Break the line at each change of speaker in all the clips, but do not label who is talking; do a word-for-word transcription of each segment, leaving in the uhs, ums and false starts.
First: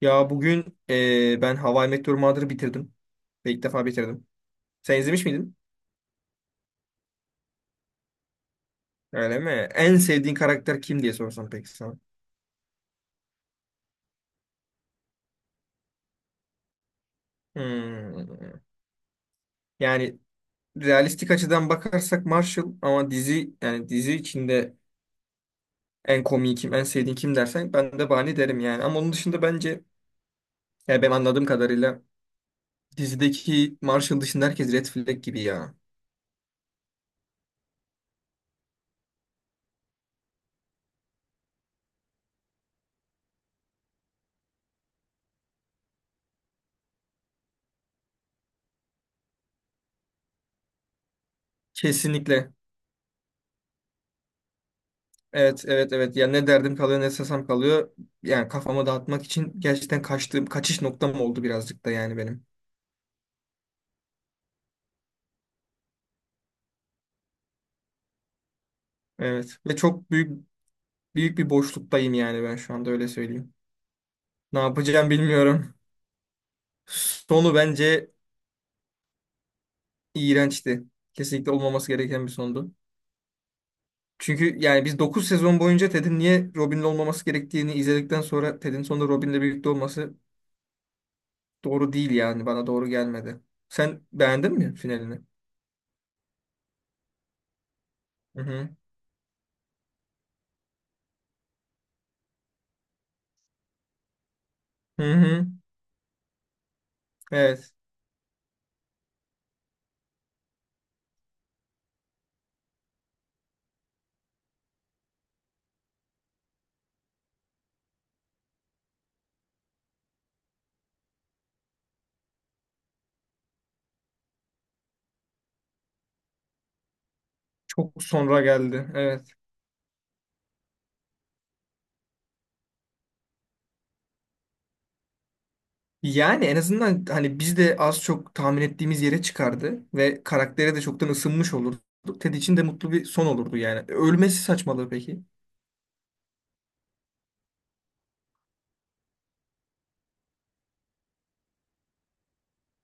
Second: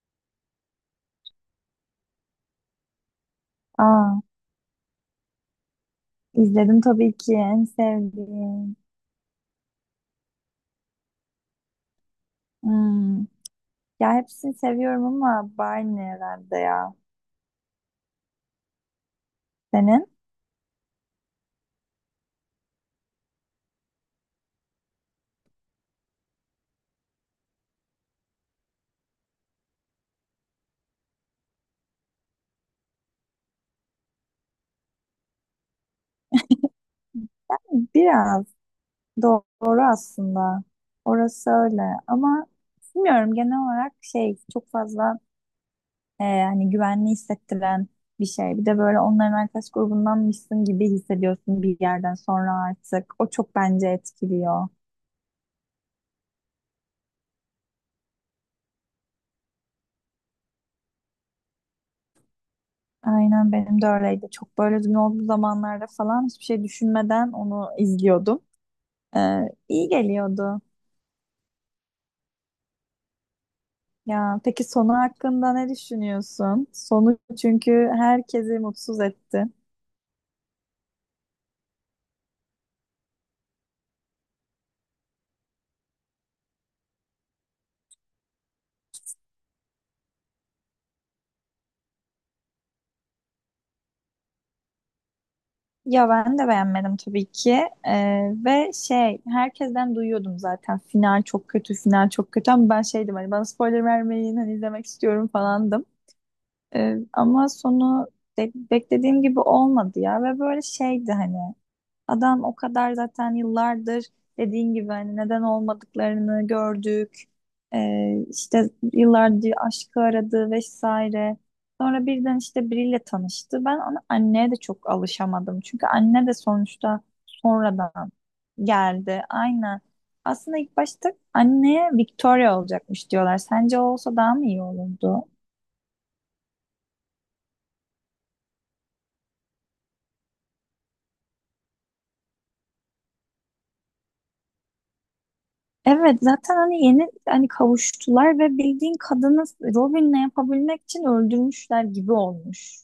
Ya bugün e, ben How I Met Your Mother'ı bitirdim. Ve ilk defa
Aa,
bitirdim. Sen izlemiş miydin?
izledim tabii ki en sevdiğim.
Öyle mi? En sevdiğin karakter kim diye sorsam peki sana.
Hmm. Ya hepsini seviyorum ama Barney herhalde ya.
Hmm.
Senin?
Yani realistik açıdan bakarsak Marshall, ama dizi, yani dizi içinde en komiği kim, en sevdiğin kim dersen ben de Barney derim yani. Ama onun dışında bence, yani ben anladığım kadarıyla, dizideki Marshall dışında herkes Red Flag gibi ya.
Biraz doğru aslında. Orası öyle ama bilmiyorum genel olarak şey çok fazla e, hani güvenli hissettiren bir şey. Bir de böyle onların arkadaş grubundanmışsın gibi hissediyorsun bir yerden sonra
Kesinlikle.
artık. O çok bence etkiliyor.
Evet, evet, evet. Ya ne derdim kalıyor, ne sesem kalıyor. Yani kafamı dağıtmak için gerçekten kaçtığım, kaçış noktam oldu birazcık da yani benim.
Aynen benim de öyleydi. Çok böyle üzgün olduğu zamanlarda falan hiçbir şey düşünmeden onu izliyordum. Ee,
Evet. Ve
iyi
çok büyük
geliyordu.
büyük bir boşluktayım, yani ben şu anda öyle söyleyeyim.
Ya
Ne
peki sonu
yapacağım
hakkında ne
bilmiyorum.
düşünüyorsun? Sonu
Sonu
çünkü
bence
herkesi mutsuz etti.
iğrençti. Kesinlikle olmaması gereken bir sondu. Çünkü yani biz dokuz sezon boyunca Ted'in niye Robin'le olmaması gerektiğini izledikten sonra Ted'in sonunda Robin'le birlikte olması doğru değil yani. Bana doğru gelmedi. Sen beğendin mi finalini?
Ya ben de beğenmedim tabii ki. Ee,
Hı hı.
ve şey herkesten duyuyordum zaten final çok kötü, final çok kötü ama ben şeydim hani bana spoiler vermeyin hani izlemek
Hı
istiyorum
hı.
falandım. Ee, ama
Evet.
sonu be- beklediğim gibi olmadı ya ve böyle şeydi hani adam o kadar zaten yıllardır dediğin gibi hani neden olmadıklarını gördük. Ee, işte yıllardır aşkı aradı vesaire. Sonra birden işte biriyle tanıştı. Ben ona anneye de çok alışamadım. Çünkü anne de sonuçta
Çok
sonradan
sonra geldi.
geldi.
Evet.
Aynen. Aslında ilk başta anneye Victoria olacakmış diyorlar. Sence o olsa daha mı iyi olurdu?
Yani en azından hani biz de az çok tahmin ettiğimiz yere çıkardı ve karaktere de çoktan ısınmış olurdu. Ted için de mutlu bir son olurdu yani. Ölmesi saçmalığı peki.
Evet zaten hani yeni hani kavuştular ve bildiğin kadını Robin'le yapabilmek için öldürmüşler gibi olmuş.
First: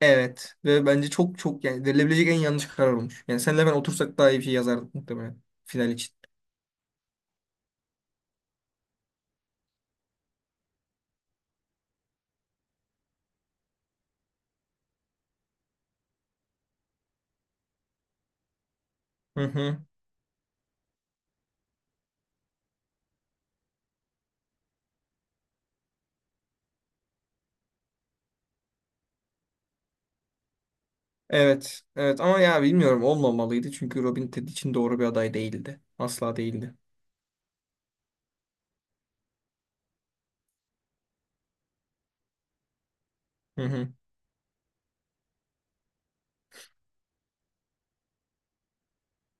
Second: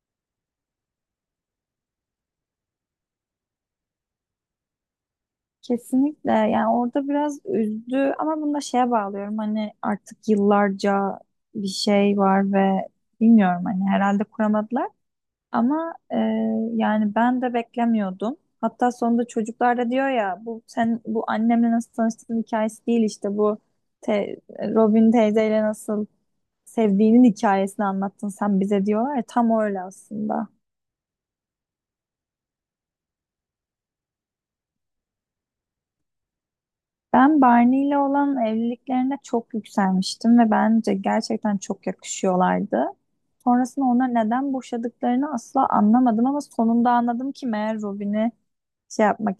Evet. Ve bence çok çok, yani verilebilecek en yanlış karar olmuş. Yani senle ben otursak daha iyi bir şey yazardık muhtemelen final için.
Kesinlikle yani orada biraz üzdü ama bunu da şeye bağlıyorum hani artık yıllarca bir şey var ve bilmiyorum hani herhalde kuramadılar ama e, yani ben de beklemiyordum. Hatta sonunda
Hı
çocuklar
hı.
da diyor ya bu sen bu annemle nasıl tanıştığın hikayesi değil işte bu te- Robin teyzeyle nasıl sevdiğinin hikayesini anlattın sen bize diyorlar ya, tam öyle aslında.
Evet. Evet ama ya bilmiyorum, olmamalıydı çünkü Robin Ted için doğru bir aday değildi. Asla değildi.
Ben Barney ile olan evliliklerine çok yükselmiştim ve bence gerçekten çok yakışıyorlardı.
Hı
Sonrasında
hı.
ona neden boşadıklarını asla anlamadım ama sonunda anladım ki meğer Robin'i şey yapmak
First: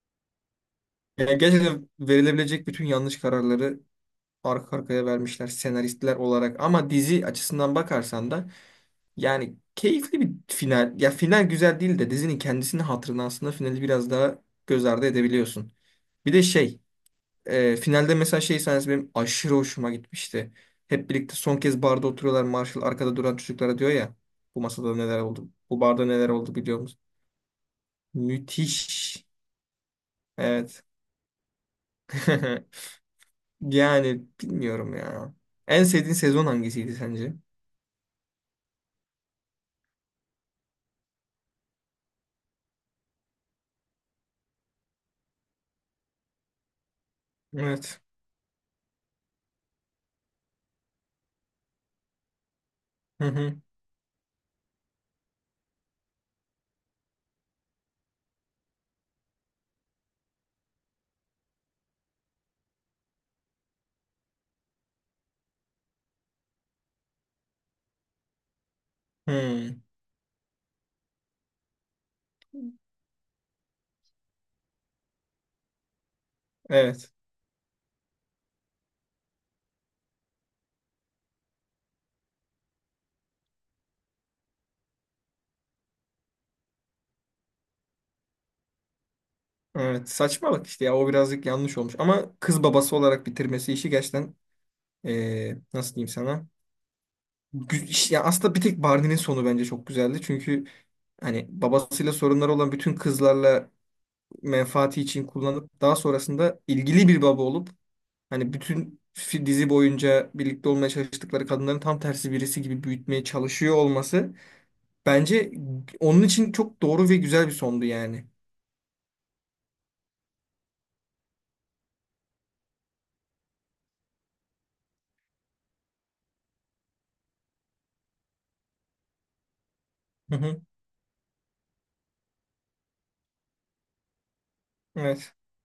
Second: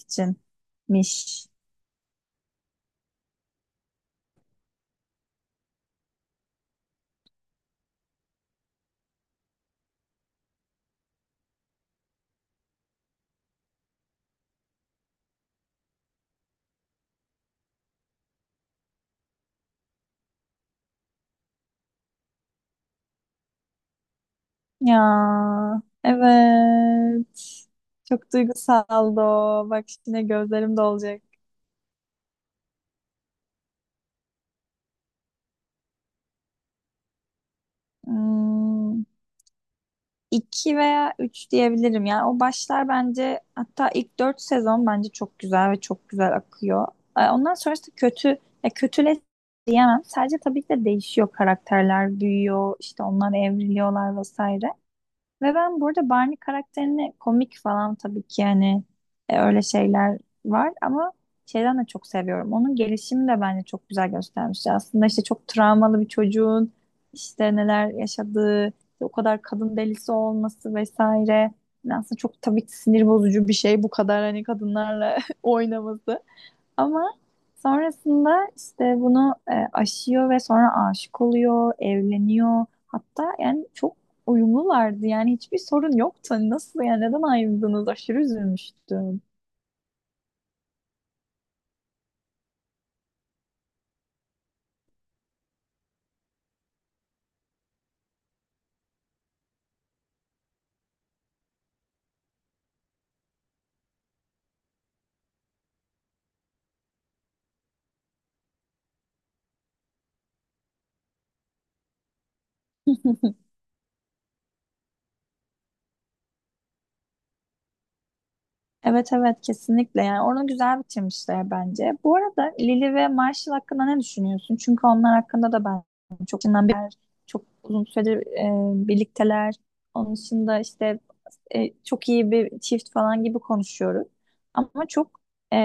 Yani
içinmiş.
gerçekten verilebilecek bütün yanlış kararları arka arkaya vermişler senaristler olarak. Ama dizi açısından bakarsan da yani keyifli bir final. Ya final güzel değil de dizinin kendisini hatırına aslında finali biraz daha göz ardı edebiliyorsun. Bir de şey, e, finalde mesela şey sahnesi benim aşırı hoşuma gitmişti. Hep birlikte son kez barda oturuyorlar. Marshall arkada duran çocuklara diyor ya, bu
Ya
masada neler oldu? Bu barda neler oldu biliyor musun?
evet. Çok duygusaldı
Müthiş.
o. Bak şimdi gözlerim
Evet.
dolacak.
Yani bilmiyorum ya. En sevdiğin sezon hangisiydi sence?
Hmm. iki veya üç diyebilirim. Yani o başlar bence hatta ilk dört sezon bence çok güzel ve çok güzel akıyor. Ee, Ondan sonrası
Evet.
kötü, ya kötüle diyemem. Sadece tabii ki de değişiyor karakterler, büyüyor, işte onlar evriliyorlar vesaire. Ve ben burada Barney karakterini komik falan tabii ki yani e, öyle şeyler var ama şeyden de çok seviyorum. Onun gelişimi de bence çok güzel göstermiş. Aslında işte çok travmalı bir çocuğun işte neler yaşadığı, işte o kadar kadın
Hmm,
delisi olması vesaire. Yani aslında çok tabii ki sinir bozucu bir şey bu kadar hani kadınlarla oynaması. Ama
evet.
sonrasında işte bunu e, aşıyor ve sonra aşık oluyor, evleniyor. Hatta yani çok uyumlulardı. Yani hiçbir sorun yoktu. Hani nasıl yani neden ayrıldınız? Aşırı üzülmüştüm.
Evet. Saçmalık işte ya. O birazcık yanlış olmuş. Ama kız babası olarak bitirmesi işi gerçekten eee, nasıl diyeyim sana? Gü- iş- Ya aslında bir tek Barney'nin sonu bence çok güzeldi. Çünkü hani babasıyla sorunları olan bütün kızlarla menfaati için kullanıp daha sonrasında ilgili bir baba olup hani bütün fi- dizi boyunca birlikte olmaya çalıştıkları kadınların tam tersi birisi gibi büyütmeye çalışıyor olması bence onun için çok doğru ve güzel bir sondu yani.
Evet evet kesinlikle yani onu güzel bitirmişler bence. Bu arada Lily ve Marshall hakkında ne düşünüyorsun? Çünkü onlar hakkında da ben çok çok uzun süredir e, birlikteler. Onun
Hı
dışında
hı,
işte e, çok iyi bir çift falan gibi konuşuyoruz. Ama çok
evet.
e,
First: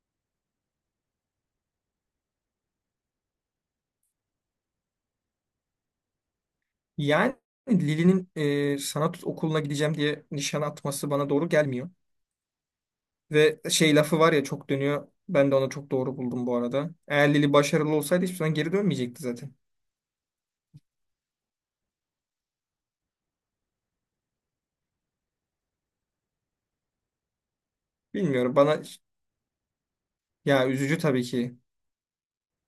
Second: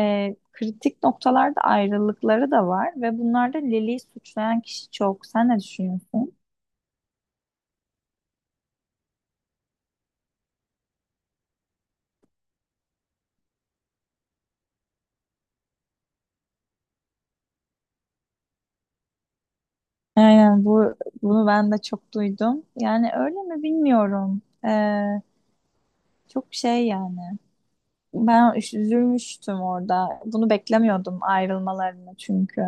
kritik noktalarda ayrılıkları da var ve bunlarda Lili'yi suçlayan kişi çok. Sen ne düşünüyorsun?
Yani Lili'nin e, sanat okuluna gideceğim diye nişan atması bana doğru gelmiyor. Ve şey lafı var ya, çok dönüyor. Ben de onu çok doğru buldum bu arada. Eğer Lili başarılı olsaydı hiçbir zaman geri dönmeyecekti zaten.
Aynen bu bunu ben de çok duydum. Yani öyle mi bilmiyorum. E, çok şey yani. Ben
Bilmiyorum,
üş-
bana
üzülmüştüm orada. Bunu
ya üzücü
beklemiyordum
tabii ki.
ayrılmalarını çünkü.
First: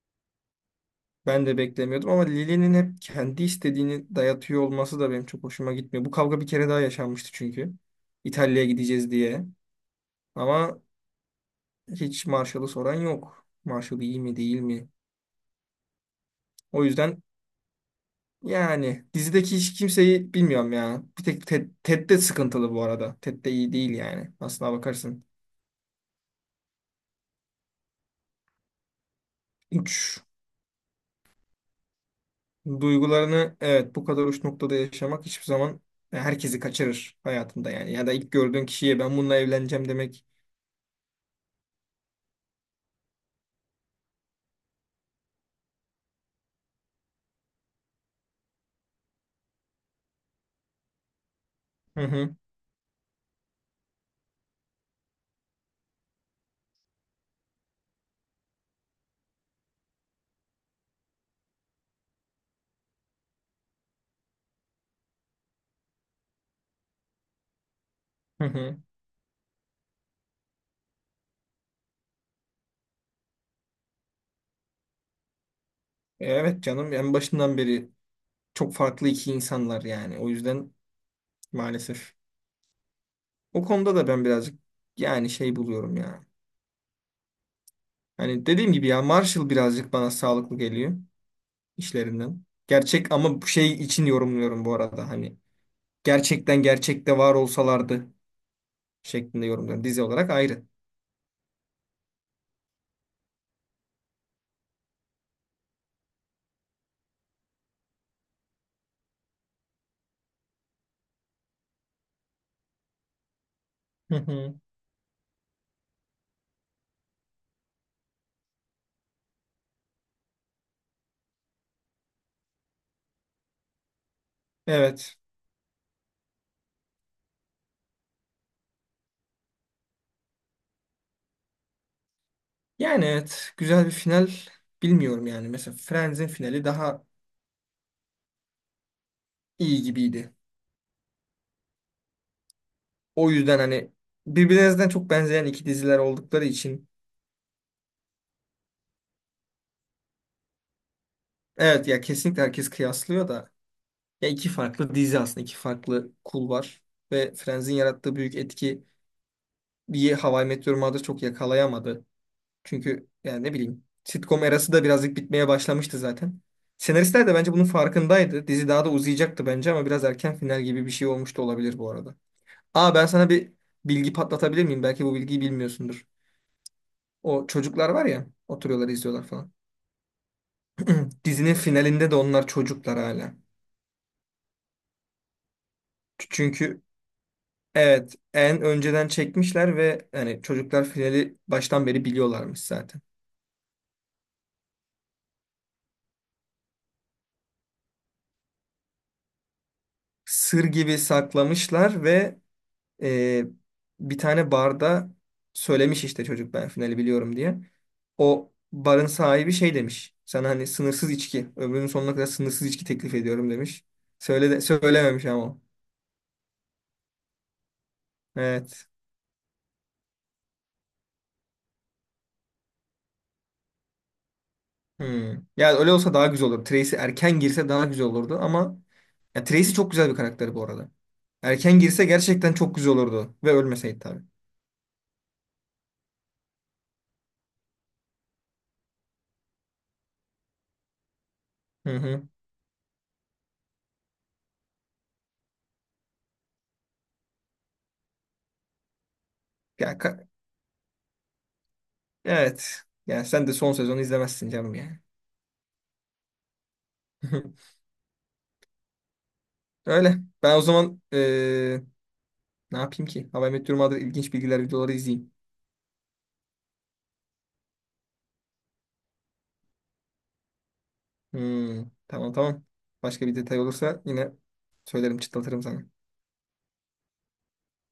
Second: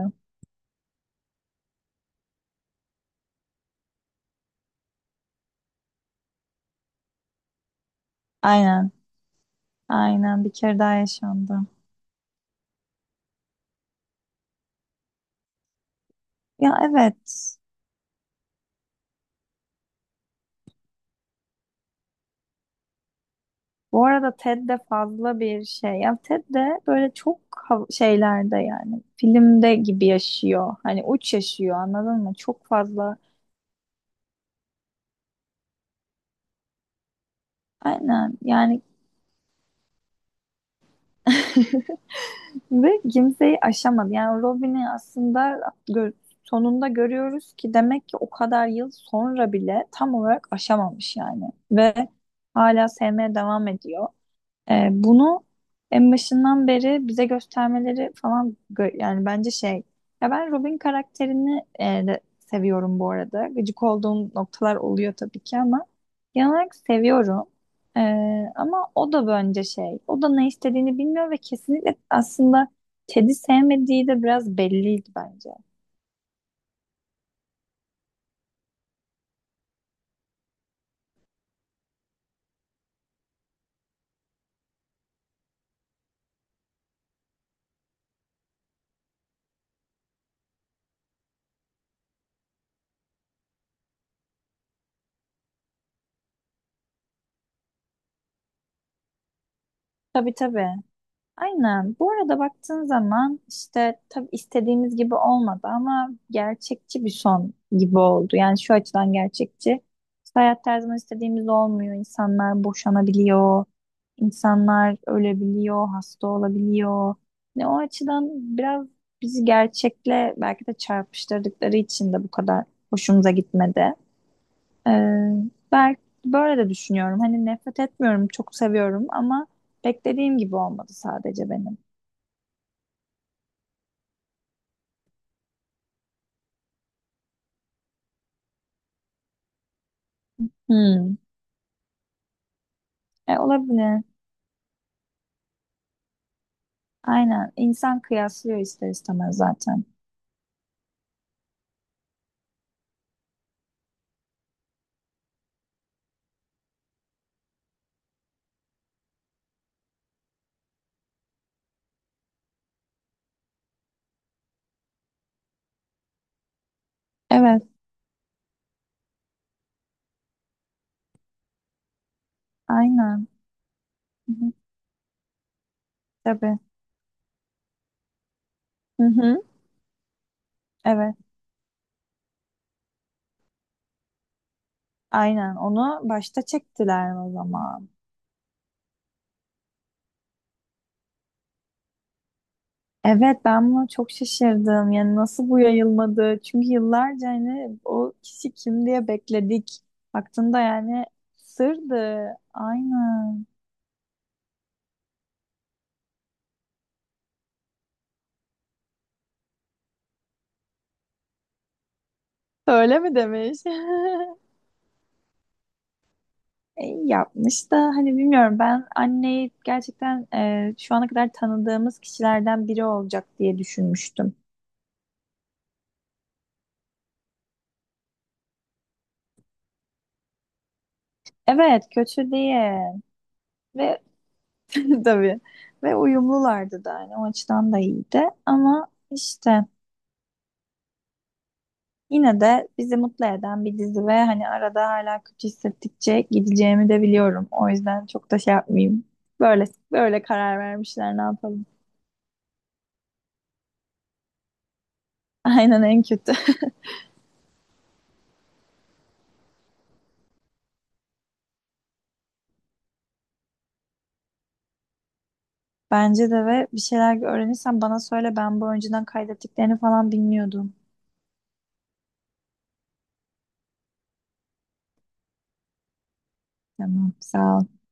Ben de beklemiyordum ama Lili'nin hep kendi istediğini dayatıyor olması da benim çok hoşuma gitmiyor. Bu kavga bir kere daha yaşanmıştı çünkü. İtalya'ya
Aynen.
gideceğiz diye.
Aynen bir kere
Ama
daha yaşandı.
hiç Marshall'ı soran yok. Marshall iyi mi değil mi?
Ya
O yüzden.
evet.
Yani dizideki hiç kimseyi bilmiyorum ya. Bir tek Ted, Ted de sıkıntılı bu arada. Ted de iyi değil
Bu
yani.
arada Ted
Aslına
de
bakarsın.
fazla bir şey. Ya Ted de böyle çok hav- şeylerde yani filmde gibi
Uç.
yaşıyor. Hani uç yaşıyor anladın mı? Çok fazla.
Duygularını, evet, bu kadar uç noktada yaşamak hiçbir zaman herkesi kaçırır hayatında yani. Ya da ilk
Aynen
gördüğün
yani
kişiye ben bununla evleneceğim demek.
ve kimseyi aşamadı. Yani Robin'i aslında gö- sonunda görüyoruz ki demek ki o kadar yıl sonra bile tam olarak aşamamış yani. Ve
Hı hı
hala sevmeye devam ediyor. Ee, bunu en başından beri bize göstermeleri falan gö- yani bence şey ya ben Robin karakterini e, de seviyorum bu arada. Gıcık olduğum noktalar oluyor tabii ki ama genel olarak seviyorum. Ee,
hı hı.
ama o da bence şey o da ne istediğini bilmiyor ve kesinlikle aslında Ted'i sevmediği de biraz belliydi bence.
E, evet canım, en başından beri çok farklı iki insanlar yani. O yüzden maalesef. O konuda da ben birazcık yani şey buluyorum ya. Hani dediğim gibi, ya Marshall birazcık bana sağlıklı geliyor. İşlerinden. Gerçek, ama bu şey için yorumluyorum bu arada, hani. Gerçekten gerçekte var olsalardı şeklinde yorumluyorum. Dizi olarak
Tabii
ayrı.
tabii. Aynen. Bu arada baktığın zaman işte tabii istediğimiz gibi olmadı ama gerçekçi bir son gibi oldu. Yani şu açıdan gerçekçi. İşte hayat her zaman istediğimiz olmuyor. İnsanlar boşanabiliyor.
Hı hı.
İnsanlar ölebiliyor, hasta olabiliyor. Ne o açıdan biraz bizi gerçekle belki de çarpıştırdıkları için de bu kadar hoşumuza gitmedi. Ee,
Evet.
belki böyle de düşünüyorum. Hani nefret etmiyorum, çok seviyorum ama beklediğim gibi olmadı sadece benim.
Yani evet. Güzel bir final. Bilmiyorum yani. Mesela Friends'in finali daha iyi gibiydi.
Hmm.
O
E,
yüzden hani,
olabilir.
birbirinizden çok benzeyen iki diziler oldukları için,
Aynen. İnsan kıyaslıyor ister istemez zaten.
evet ya kesinlikle herkes kıyaslıyor da, ya iki farklı dizi aslında, iki farklı kul var ve Friends'in yarattığı büyük etki bir How I Met Your Mother çok yakalayamadı. Çünkü yani ne bileyim, sitcom erası da birazcık bitmeye başlamıştı zaten. Senaristler de bence
Evet.
bunun farkındaydı. Dizi daha da uzayacaktı bence ama biraz erken final gibi bir şey olmuş da olabilir bu arada. Aa, ben
Aynen.
sana bir bilgi
Hı hı.
patlatabilir miyim? Belki bu bilgiyi bilmiyorsundur.
Tabii.
O çocuklar var ya, oturuyorlar
Hı
izliyorlar
hı.
falan.
Evet.
Dizinin finalinde de onlar çocuklar hala.
Aynen. Onu başta
Çünkü
çektiler o zaman.
evet, en önceden çekmişler ve yani çocuklar finali baştan beri biliyorlarmış zaten.
Evet ben buna çok şaşırdım. Yani nasıl bu yayılmadı? Çünkü yıllarca hani o kişi kim diye bekledik. Baktığında
Sır gibi
yani
saklamışlar
sırdı.
ve e,
Aynen.
bir tane barda söylemiş işte çocuk ben finali biliyorum diye. O barın sahibi şey demiş. Sana hani sınırsız içki, ömrünün sonuna kadar sınırsız içki
Öyle
teklif
mi
ediyorum
demiş?
demiş. Söyle de, söylememiş ama. O.
E, iyi yapmış da hani bilmiyorum ben
Evet.
anneyi gerçekten e, şu ana kadar tanıdığımız kişilerden biri olacak diye düşünmüştüm.
Hmm. Yani öyle olsa daha güzel olur. Tracy erken girse daha güzel olurdu, ama ya Tracy çok güzel bir karakteri bu arada. Erken
Evet
girse
kötü
gerçekten çok
diye
güzel olurdu ve ölmeseydi
ve
tabii.
tabii ve uyumlulardı da hani o açıdan da iyiydi ama işte
Hı hı.
yine de bizi mutlu eden bir dizi ve hani arada hala kötü hissettikçe gideceğimi de biliyorum. O yüzden çok da şey yapmayayım. Böyle
Ya,
böyle
ka-
karar vermişler ne yapalım.
evet. Yani sen de son sezonu izlemezsin canım yani.
Aynen en kötü.
Öyle. Ben o zaman ne yapayım ki? How I Met Your Mother ilginç bilgiler videoları izleyeyim.
Bence de ve bir şeyler öğrenirsen bana söyle ben bu önceden kaydettiklerini falan bilmiyordum.
Hmm, tamam tamam. Başka bir detay olursa yine söylerim, çıtlatırım sana.
Tamam, sağ ol.